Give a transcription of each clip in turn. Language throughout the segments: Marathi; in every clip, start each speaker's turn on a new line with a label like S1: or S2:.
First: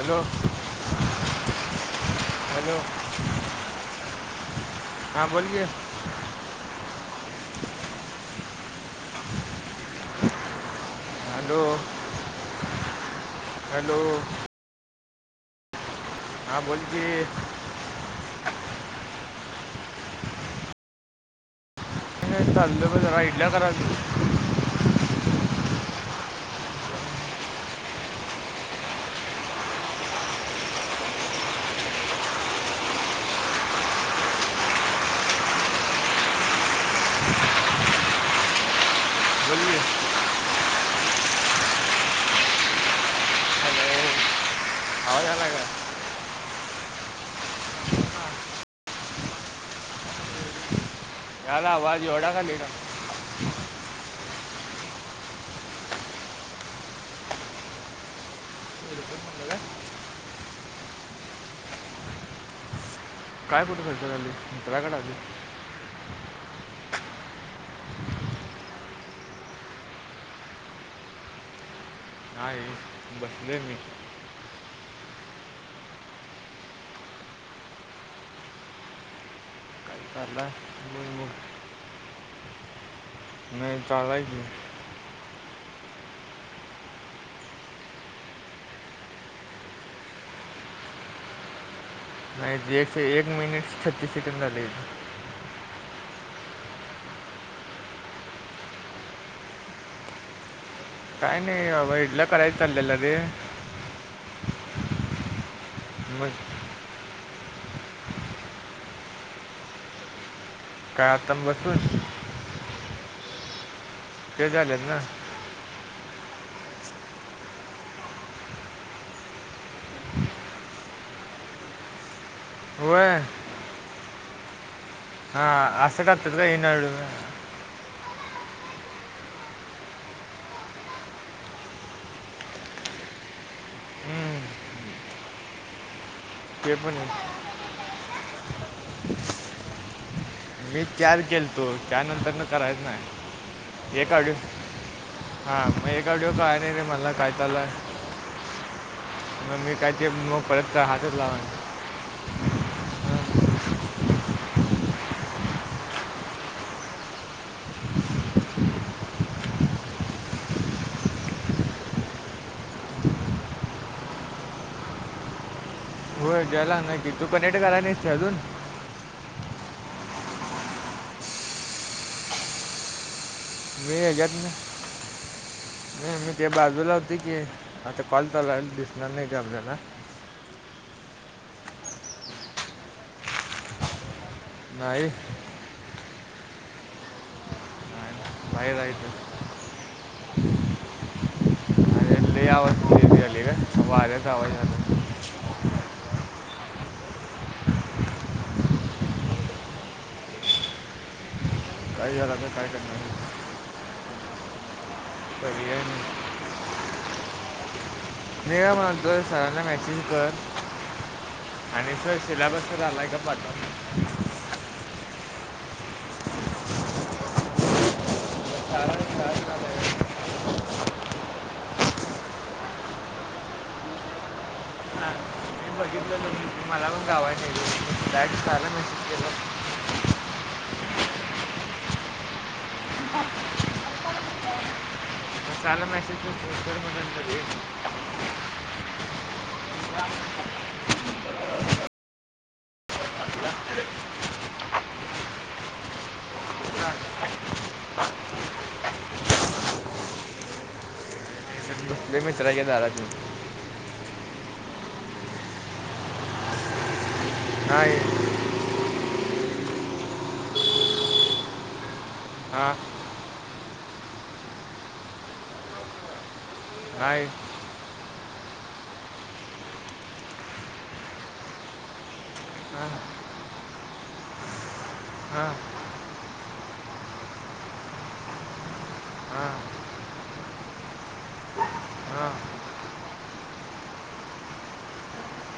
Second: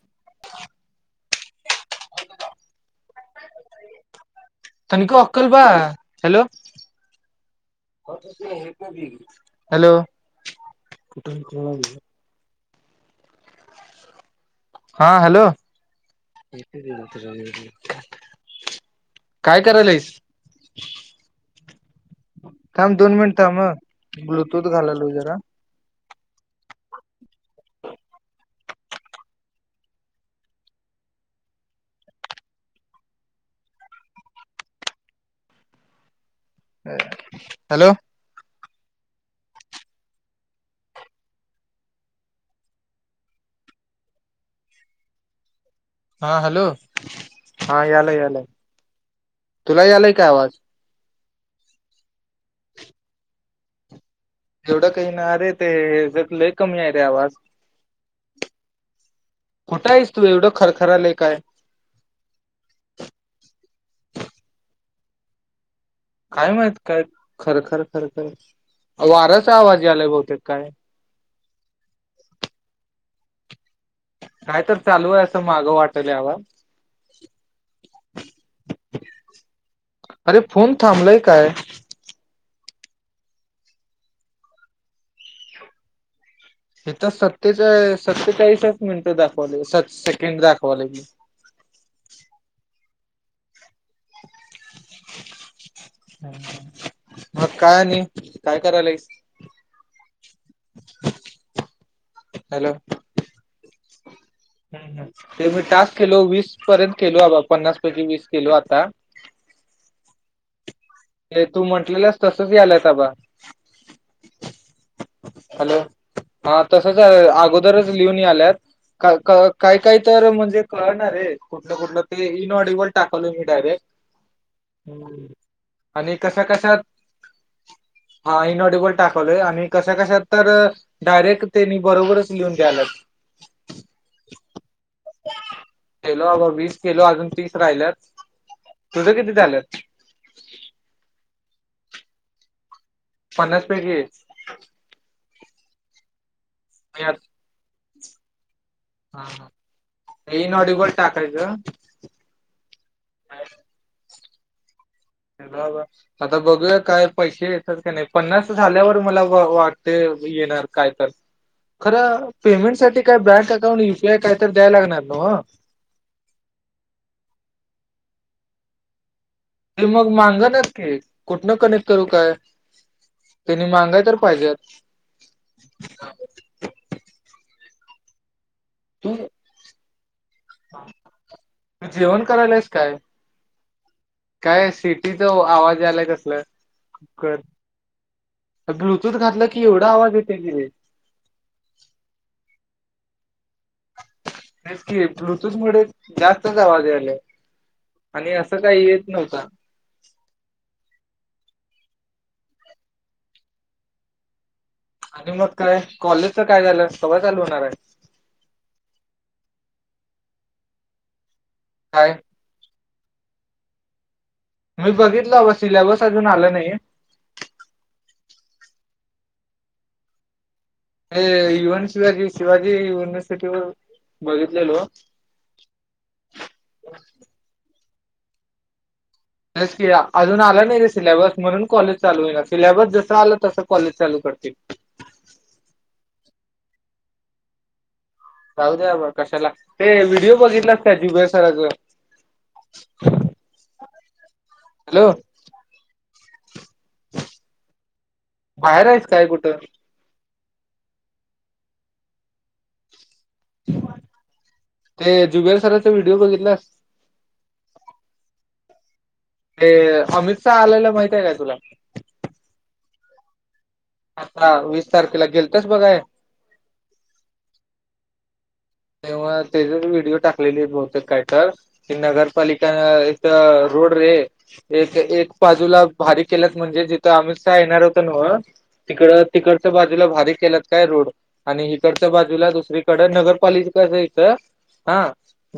S1: हॅलो [unintelligible] हॅलो
S2: तनीको
S1: हां बोल
S2: अंकल
S1: की
S2: बा. हॅलो! हॅलो!
S1: Hello
S2: [unintelligible]
S1: hello!
S2: हा हॅलो!
S1: हां बोल की
S2: [inaudible] काय करायलाईस?
S1: काही नाही चाललोय बग जरा
S2: मिनिट
S1: इडल्या
S2: थांब ह
S1: करालोय.
S2: ब्लूटूथ घालालोय जरा. हॅलो!
S1: बोल की, हॅलो! आवाज यायलाय काय?
S2: हा हॅलो, हा यालाय यालाय, तुला यालाय काय आवाज?
S1: यालाय आवाज एवढा का [unintelligible]
S2: एवढं काही ना रे ते हेज्यात लय कमी आहे रे आवाज.
S1: हेडफोन म्हणलं का?
S2: कुठं आहीस तू एवढं खरखरालय काय?
S1: काय कुठे काय, घराकडे आहे [unintelligible]
S2: काय माहित काय खर खर खर वारयाचा आवाज यालाय बहुतेक काय?
S1: [unintelligible] मी
S2: काय तर चालू आहे असं मागं वाटयल अबा.
S1: काही
S2: अरे
S1: चालला
S2: फोन
S1: बोल
S2: थांबलाय
S1: मग
S2: काय?
S1: नाही चालु आहे की.
S2: इथं सत्तेचाळी-सत्तेचाळीसच मिनिटं दाखवले स-सेकंड दाखवाले.
S1: नाही एक, एक मिनिट छत्तीस सेकंड झाले.
S2: [inaudible] मग काय आणि काय करायलाय?
S1: काय नाही बाबा इडल्या कराय चाललेलं रे.
S2: हम्म ह, ते मी टास्क केलो वीस
S1: मग
S2: पर्यंत केलो बाबा पन्नास पैकी वीस केलो आता.
S1: काय आता
S2: ते तू
S1: बसून
S2: म्हटलेलंस तसच यालाय आबा.
S1: ते झालेत ना?
S2: हॅलो! हा तसच अगोदरच लिहूनणी याल्यात. का काही काही तर म्हणजे कळणारे कुठलं ते इनऑडीबल
S1: होय
S2: टाकायलो मी डायरेक्ट.
S1: हा.
S2: आणि कशा कशात हा इनऑडीबल टाकवलोय आणि कशा कशात तर डायरेक्ट तेनी बरोबरच लिहून द्यायल्यात. केलो अबा
S1: ते
S2: वीस
S1: पण
S2: केलो
S1: आहे
S2: अजून तीस राहिल्यात. तुझं किती झाल्यत?
S1: मी चार केलतो त्यानंतर न करायच
S2: पन्नास
S1: नाही.
S2: पैकी
S1: एक आड हा मग एक ऑडिओ कळाय नाही रे
S2: मी
S1: मला
S2: आत
S1: काय चालाय.
S2: हा हा
S1: मग मी काय ते मग परत
S2: इनऑडिबल
S1: हातच लावाय
S2: टाकायचं
S1: नाही.
S2: [inaudible] [unintelligible] आता बघूया काय पैसे येतात का नाही पन्नास झाल्यावर मला वाटतय येणार काय तर. खरं पेमेंट साठी काय बँक अकाउंट, युपीआय काय तर द्यायला लागणार नव्ह?
S1: हो द्यायलागणार की, तू कनेक्ट झाला नाहीसा अजून?
S2: ते मग मांगा नात की. कुठनं कनेक्ट करू काय? त्यांनी
S1: मी
S2: मांगाय तर
S1: ह्याच्यात ना
S2: पाहिज्यात?
S1: मी मी ते बाजूला होती की, आता कॉल चालु की आता दिसणार नाही आपल्याला.
S2: तू जेवण करायलास काय? काय
S1: नाही
S2: सिटीचं आवाज यायलाय कसलं? कळ
S1: नाही, बाहेर आहे
S2: ब्लुटूथ
S1: ते
S2: घातलं की एवढा आवाज येतोय की रे.
S1: अरे लय आवज यायला वार्याचा आवाज यालाय. [inaudible]
S2: कि ब्लूटूथ मुळे जास्तच आवाज यायला. आणि असं काही येत नव्हता.
S1: काही झालं आता. काय करणार?
S2: आणि मग काय?
S1: पर्याय नाही
S2: कॉलेजच काय झालं कवा चालू होणारय?
S1: मी काय म्हणतोय. सरांना मॅसेज कर आणि
S2: काय
S1: सर सिल्याबस खरा लायगं्द [unintelligible] [inaudible]
S2: मी बघितलं सिलॅबस अजून आलं नाहीये.
S1: बा [unintelligible] [inaudible]
S2: हे इव्हन शिवाजी शिवाजी युनिव्हर्सिटीवर बघितलेलो.
S1: बघीतलेल [inaudible] मला मग गावाय चीट आलं नाही [unintelligible] [inaudible]
S2: तेच की अजून आला नाही रे सिलॅबस. म्हणून कॉलेज चालू होईना. सिलॅबस जसं आलं तस कॉलेज चालू करतील.
S1: काला मेसेज केल [inaudible]
S2: जाऊ द्या कशाला. ते व्हिडिओ बघितलास का जुब सराच?
S1: [inaudible]
S2: हॅलो.
S1: ह [inaudible]
S2: बाहेर हायेस काय कुठं?
S1: ते मित्राच्या दाराते.
S2: ते जुबेर सरांचा व्हिडिओ बघितलास?
S1: काये?
S2: ते अमित शाह आलेला माहिते काय तुला?
S1: हा.
S2: आता वीस तारखेला गेलंतस बघाय?
S1: काय?
S2: तेव्हा तेचेच व्हिडिओ टाकलेली बहुतेक काय तरर? ते नगरपालिका
S1: हां
S2: इथ रोड रे. एक एक
S1: हां
S2: बाजूला भारी केलात. म्हणजे जिथं अमित शहा येणार होत नव? तिकडं
S1: हां
S2: तिकडच्या बाजूला भारी केलात काय रोड. आणि इिकडच्या
S1: हां हां
S2: बाजूला दुसरीकडे नगर पलीचका कसंयचं हा,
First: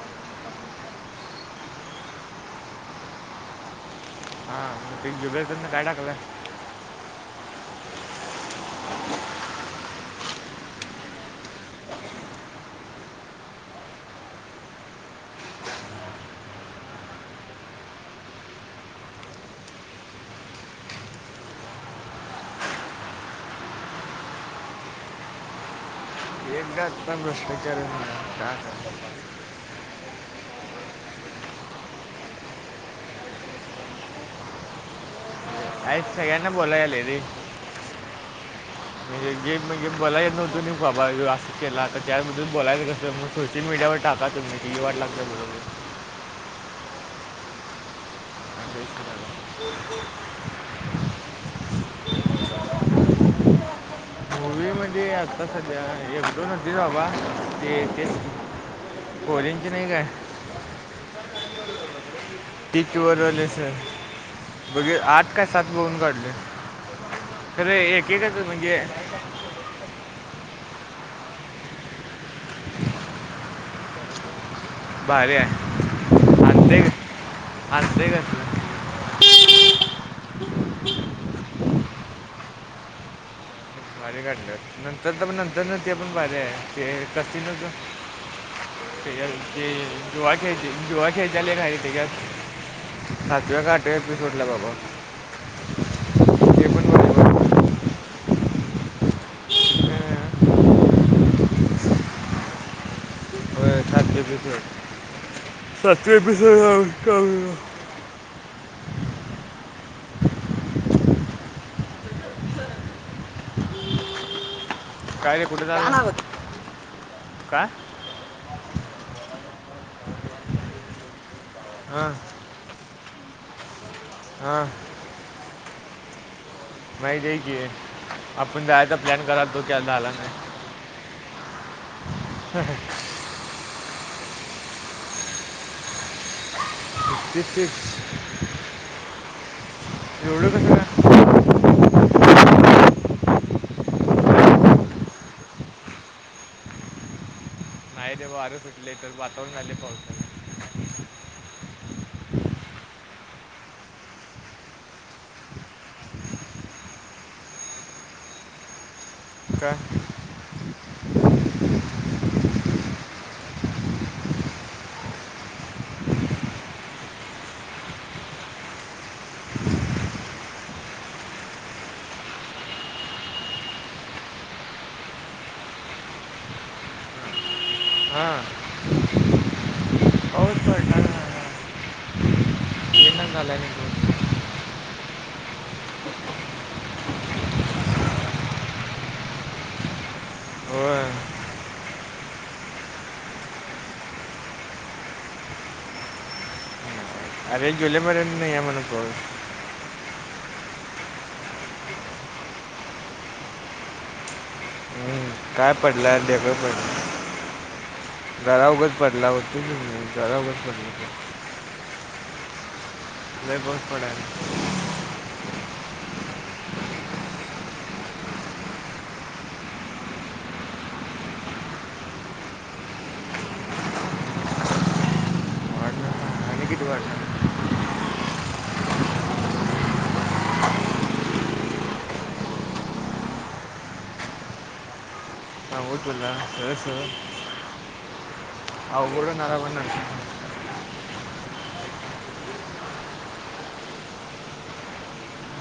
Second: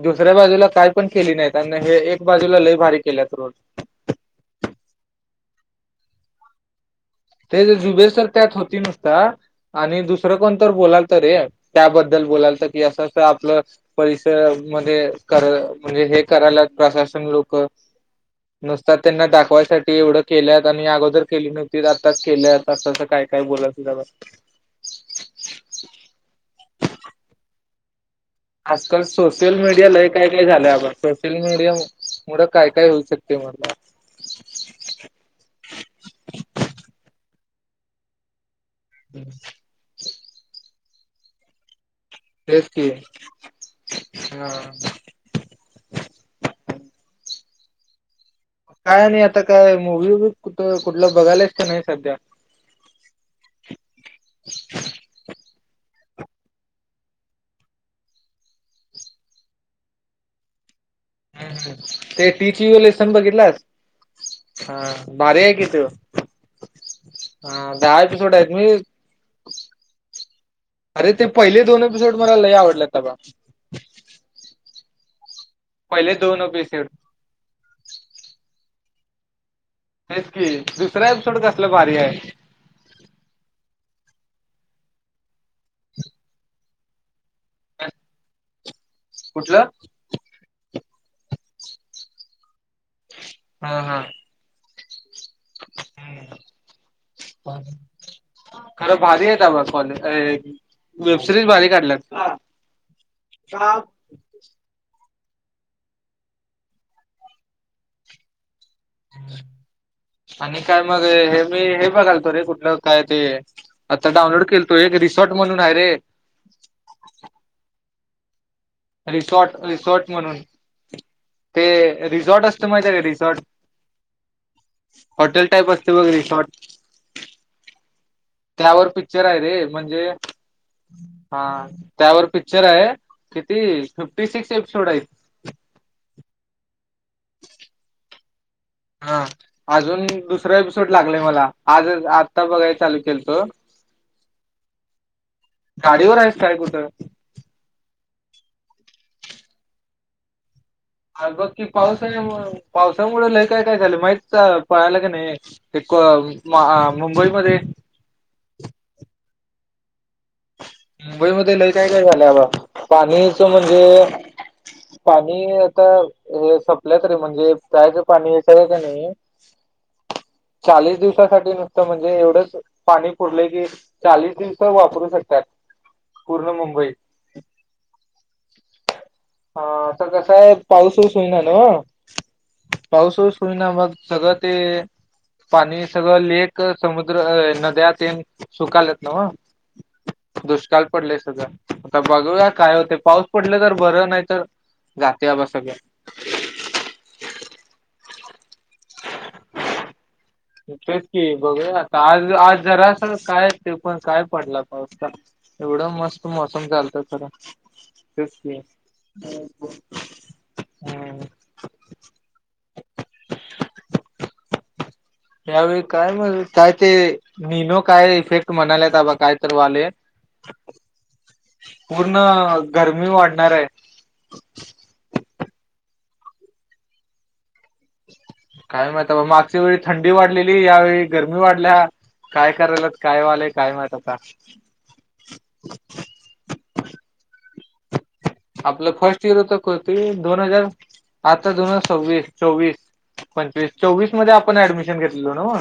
S2: दुसऱ्या बाजूला काय पण केली नाही. अन हे एक बाजूला लय भारी केल्यात रोड.
S1: त जुबे सर न काय टाकला?
S2: ते ज जुबेसर त्यात होती नुसता. आणि दुसरं कोण तर बोलाल तर रे. त्याबद्दल बोलाल त की असं अस आपलं परिसरमध्ये कर म्हणजे हे करायला प्रशासन लोक नुसत त्यांना दाखवायसाठी एवढं केल्यात. आणि अगोदर केली नव्हती. आताच केल्या अस अस काय काय बोलत होत
S1: एक आत्ता भ्रष्टाचार [inaudible]
S2: आजकाल सोशल मीडियाला हे काय काय झालंयबा सोशल मीडिया मुढं काय काय होऊ शकतय मुलं
S1: आईत सगळ्यांना बोलाय यालय रे म्हणजे गे म्हणजे बोलाय येत नव्हतं बाबा व्हो असं केला आता त्याबद
S2: तेच की
S1: बोलायचंसं मग सोशल मडियावर टाका
S2: हा
S1: तुम्हीी विल्हेवाट लागत्या बरबर
S2: काय नाही आता काय मूव वूवी कुठं कुठलं बघायलास काय नाही सध्या [inaudible]
S1: ते आता साद्या एक दोन अलतीत बाबा, ते तेच कोरेची नाही काय?
S2: ह ते टीचिंग व
S1: ती
S2: लेसन
S1: चुवरवाले
S2: बघितलास.
S1: सर
S2: हा
S1: बघे आठ
S2: भारी
S1: का
S2: हाय
S1: सात
S2: कि त्यो.
S1: बघून काढले
S2: हा
S1: खरं
S2: दहा
S1: एक
S2: एपिसोड
S1: एकच
S2: आहेत मी
S1: म्हणजे
S2: अरे ते पहिले दोन एपिसोड मला लय आवडलेत बाबा
S1: भारी
S2: पहिले दोन
S1: आहे आत्ते
S2: एपिसोड
S1: घ आत्ते घ कसलं.
S2: तेच की दुसरा एपिसोड कसलं भारी हाय.
S1: अर घलं नंतर पण नंतर न ते पण बते कस न ते
S2: कुठलं
S1: ते जुवा खेळ जुवा खेळचत्याल हाय तेच्यात, सातव्या का
S2: हा
S1: आठव्या
S2: हा
S1: एपिसोड बाबा,
S2: हम्म.
S1: ते पण बरोबर
S2: खरं भारी आहेत बाबा कॉले
S1: हं.
S2: वेबसिरीज भारी काढल्यात.
S1: होय सातशे एपिसोड सातशे एपिसोड [unintelligible]
S2: [unintelligible] आणि काय मग हे मी हे बघालतो रे कुठलं काय ते आता डाउनलोड केलं तो एक रिसॉर्ट
S1: काय
S2: म्हणून
S1: कुठे
S2: आहे रे
S1: झालं काय?
S2: रिसॉर्ट रिसॉर्ट म्हणून ते
S1: हां
S2: रिसॉर्ट असत माहितये का ते रिसॉर्ट
S1: हा
S2: हॉटेल टाईप असते बघ रिसॉर्ट
S1: माहितीये कि आपण
S2: त्यावर
S1: जायचा
S2: पिक्चर
S1: प्लॅन
S2: आहे
S1: करालतो
S2: रे
S1: ते काय
S2: म्हणजे
S1: झाला नाही.
S2: हा त्यावर पिक्चर आहे किती फिफ्टी सिक्स एपिसोड हाईत.
S1: [unintelligible]
S2: हा अजून
S1: एवढं
S2: दुसरा एपिसोड
S1: कसं काय
S2: लागलाय मला आज आत्ता बघाय चालू केलतो. गाडी ववर आहेस काय कुठं?
S1: नाही रे वार सुटलंय, वातावरण झालाय पाऊसच
S2: अ बगकीी पावसा पावसामुळे लय काय काय झालं माहित पळाला का नाही, ते मुंबईमध्ये
S1: का?
S2: मुंबईमध्येध्ये लय काय काय झालंबा पाणीच म्हणजे पाणी आता हे सपल्याय तरी म्हणजे जायच पाणी याचय का नाइ
S1: [inaudible]
S2: चाळीस दिवसासाठी नुसतं म्हणजे एवढंच, पाणी पुरले की चाळीस दिवस वापरू शकतात. पूर्ण मुंबई,
S1: हा,
S2: हा कसं आहे पाऊस
S1: पडला
S2: पाऊस
S1: ना.
S2: होईणा नाव्ह
S1: येणं
S2: पाऊसच
S1: झालं
S2: होईना, मग
S1: नाही
S2: सगळ ते पाणी सगळं लेक, समुद्र, नद्या तेन सुकालेत न्हव. दुष्काल
S1: होय
S2: पडलय सगळ, आता बघूया काय होतय पाऊस पडलं तर, बरं नाही तर जातय अबा सगळ
S1: अरे जुलै महिन्यात नाही म्हण पाऊस.
S2: तेच की, बघुया आता आज आज जरास काय ते पण काय पडला पाऊस सांग?
S1: हं, काय
S2: एवढा
S1: पडला
S2: मस्त मोसम झालता खरं. तेच की
S1: जरा उघच पडला, होतो की मी, जरा उघच पडला.
S2: हम्म
S1: नाही पाऊस पडायला.
S2: ह्यावेळी काय म काय ते निनो, काय इफेक्ट म्हणाल्यात बाबा काय तर व्हायलय. पूर्ण गरमी वाढणार हाय.
S1: वाढणार आणि किती वाढणार?
S2: काय माहित बा, मागच्या वेळी थंडी वाढलेली यावेळी गरमी वाढल्या काय करायल्यात, काय व्हालय? काय माहीत आता?
S1: उन्हान घर सगळ
S2: आपलं फर्स्ट इयर होत
S1: आला पण
S2: करतोय,
S1: नंतर
S2: दोन हजार आता दोन हजार सव्वीस, चोवीस पंचवीस चोवीस मध्ये आपण ऍडमिशन घेतलेलो न्हव?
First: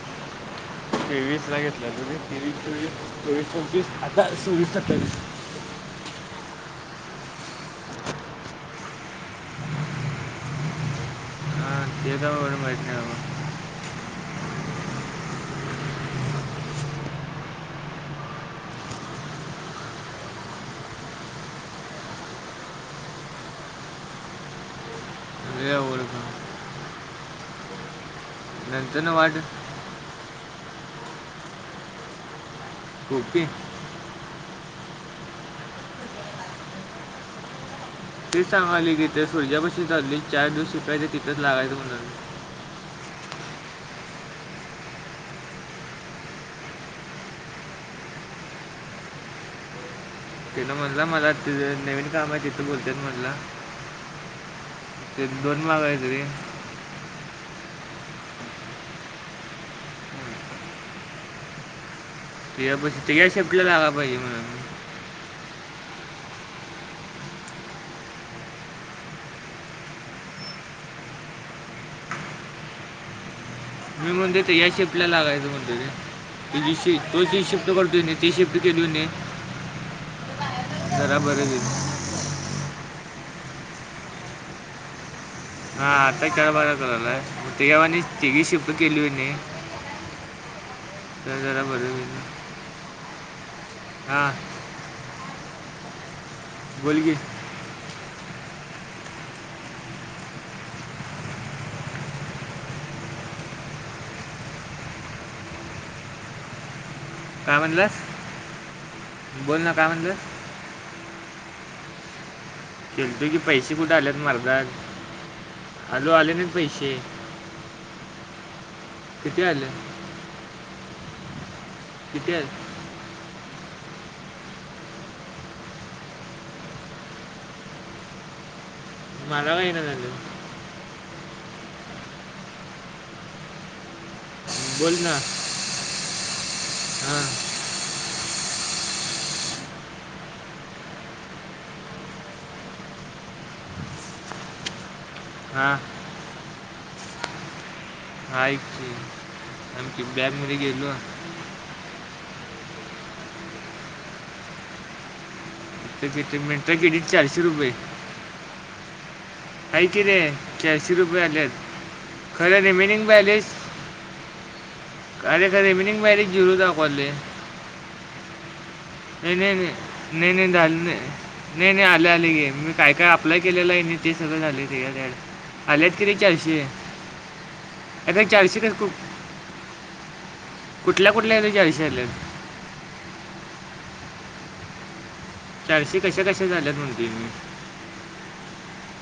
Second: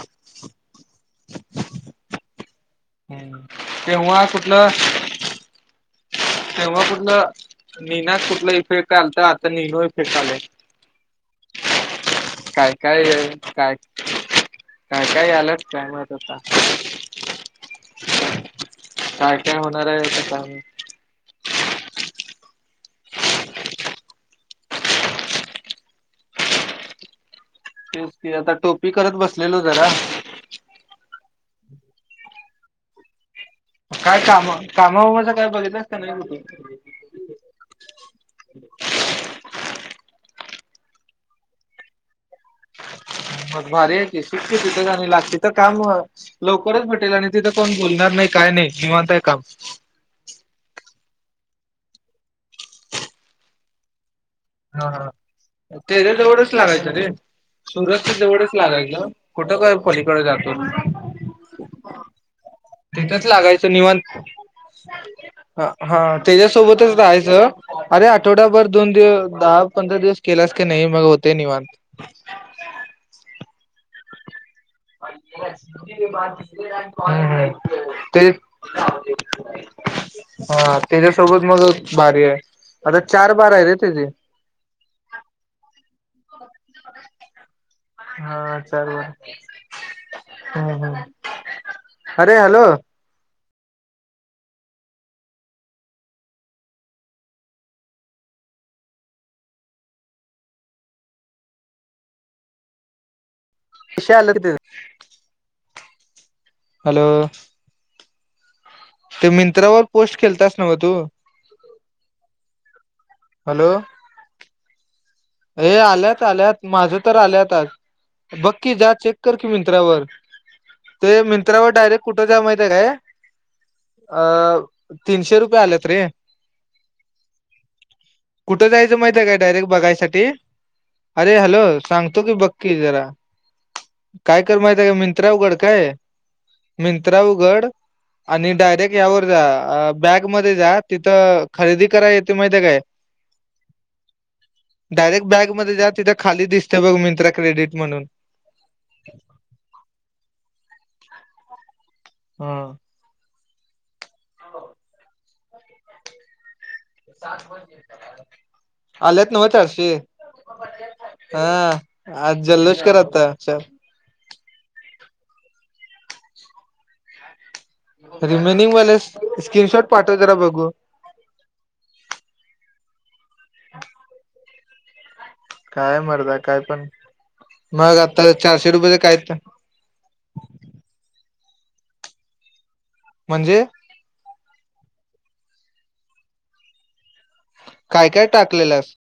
S1: तेवीसला घेतल्या लो रे, तेवीस - चोवीस, चोवीस - पंचवीस
S2: तेव्हा
S1: आता
S2: कुठलं
S1: सवीस - सत्तावीस.
S2: तेव्हा कुठलं निना कुठला इफेक्ट आलता? तर आता निनो इफेक्ट आलाय.
S1: हां ते एवढं
S2: काय
S1: माहीत नाही
S2: काय य?
S1: बाबा
S2: काय? काय काय याल्यात काय माहित आता. काय काय होणार हाय आता काय माहित?
S1: लई अवघड होणार.
S2: तेच की आता, टोपी
S1: नंतर ना
S2: करत
S1: वाट
S2: बसलेलो जरा
S1: टोपी?
S2: काय काम कामावमाच काय बघितलंस का नाही कुठ?
S1: तेच सांगालोय की, ते सूर्ज्यापशी चाललोय चार दिवस शिकायचे तिंथच लागायंच म्हणून
S2: मग भारी हाय कि, शिकते तिथे जाणी लागते तर काम, लवकरच भेटेल आणि तिथं कोण बोलणार नाही काय नाही? निवांत हाय काम.
S1: तेन म्हणला मला, तिथ नवीन काम हाय तिथं बोलत्यात म्हणला.
S2: हा हा.
S1: ते दोन
S2: ते
S1: मागायचं
S2: तर
S1: रे
S2: तेवढंच तीथ लागायचं रे, सुरजच्या जवळच लागायचं. कुठं काय पलीकडे जातो?
S1: ते या बस ते
S2: तिथंच
S1: या शिफ्टला
S2: लागायचं
S1: लागा
S2: निवांत
S1: पाहिजे म्हणून
S2: हा हा. त्याच्यासोबतच राहायचं अरे आठवड्याभर दोन दिव दहा पंधरा दिवस केल्यास का नाही मग होतय निवांत?
S1: मी म्हणतोय ती याशीस.
S2: हम् हम्
S1: तो जी शिफ्ट करतोय ना
S2: ते
S1: ती
S2: [unintelligible]
S1: शिफ्ट केली होती
S2: हा
S1: जरा
S2: त्याच्यासोबत
S1: बरं
S2: मग
S1: होईल
S2: भारी हाय, आर चार बारा हाय रे तेजी.
S1: हा आता चार बारा करालाय, तेच्यावाणी तीघी शिफ्ट केली व्हय नी.
S2: हा हा.
S1: जरा बरं
S2: अरे हॅलो.
S1: हा. बोल की
S2: पैसे आलं घरी. हॅलो.
S1: कायं म्हणलास?
S2: ते
S1: बोल ना
S2: मिंत्रावर
S1: काय
S2: पोस्ट
S1: म्हणलास
S2: केलतास नव्ह तु?
S1: गेलतो की. पैसे कुठं आल्यात मला तर.
S2: हे आल्यात - आल्यात. माझं तर आल्यात आज. बक्की जा. चेक कर
S1: किती
S2: की,
S1: आले
S2: मिंत्रावर. ते मिंत्रावर डायरेक्ट कुठं
S1: किती
S2: जा?
S1: आले
S2: माहितंय काय? अ तीनशे रुपये आल्यात रे. कुठं जायचं, माहितंय का?
S1: मला
S2: डायरेक्ट
S1: काही नाही
S2: बघायसा
S1: झालं
S2: अरे, हॅलो. सांगतो की, बक्की जरा. काय कर माहितंय का?
S1: बोल ना
S2: मिंत्रा उगड, काय? मिंत्रा
S1: हां
S2: उघड आणि डायरेक्ट यावर जा. अ बॅग मध्ये जा. तिथं खरेदी करा. येतं, माहितीय काय? डायरेक्ट बॅगमध्ये
S1: हां
S2: जा. तिथं, खाली दिसतं बघ. मिंत्रा क्रेडिट म्हणून.
S1: ऐक की. आम ती बॅगमध्ये गेलो.
S2: हा.
S1: ती किती मिनिट
S2: [unintelligible] आलेत नव चारशे.
S1: आहे की रे चारशे रुपये
S2: [unintelligible]
S1: आले
S2: हा,
S1: आहेत
S2: आज
S1: खरं
S2: जल्लोष कर
S1: रिमेनिंग
S2: आता. चल. [inaudible]
S1: काय रे, का रे. विनिंग मॅरेज जिरो दाखवले.
S2: Remaining balance. स्क्रीनशॉट पाठव. जरा बघू.
S1: नायं. नाही - नाही. आले- आले. ये मी काय - काय अप्लाय केलेलं. नी ते सगळं झालं त्याच्यात याड. आल्यात
S2: काय
S1: की नी
S2: मर्दा
S1: चारशे.
S2: काय पण मग
S1: आरे,
S2: आता
S1: चारशे कसं, कु
S2: रुपयेच काय
S1: कुठल्या - कुठल्या? याने चारशे आल्यात.
S2: म्हणजे?
S1: चारशे, कशा - कशाचे आल्यात. म्हणतोय मी.
S2: काय - काय, टाकलेलास?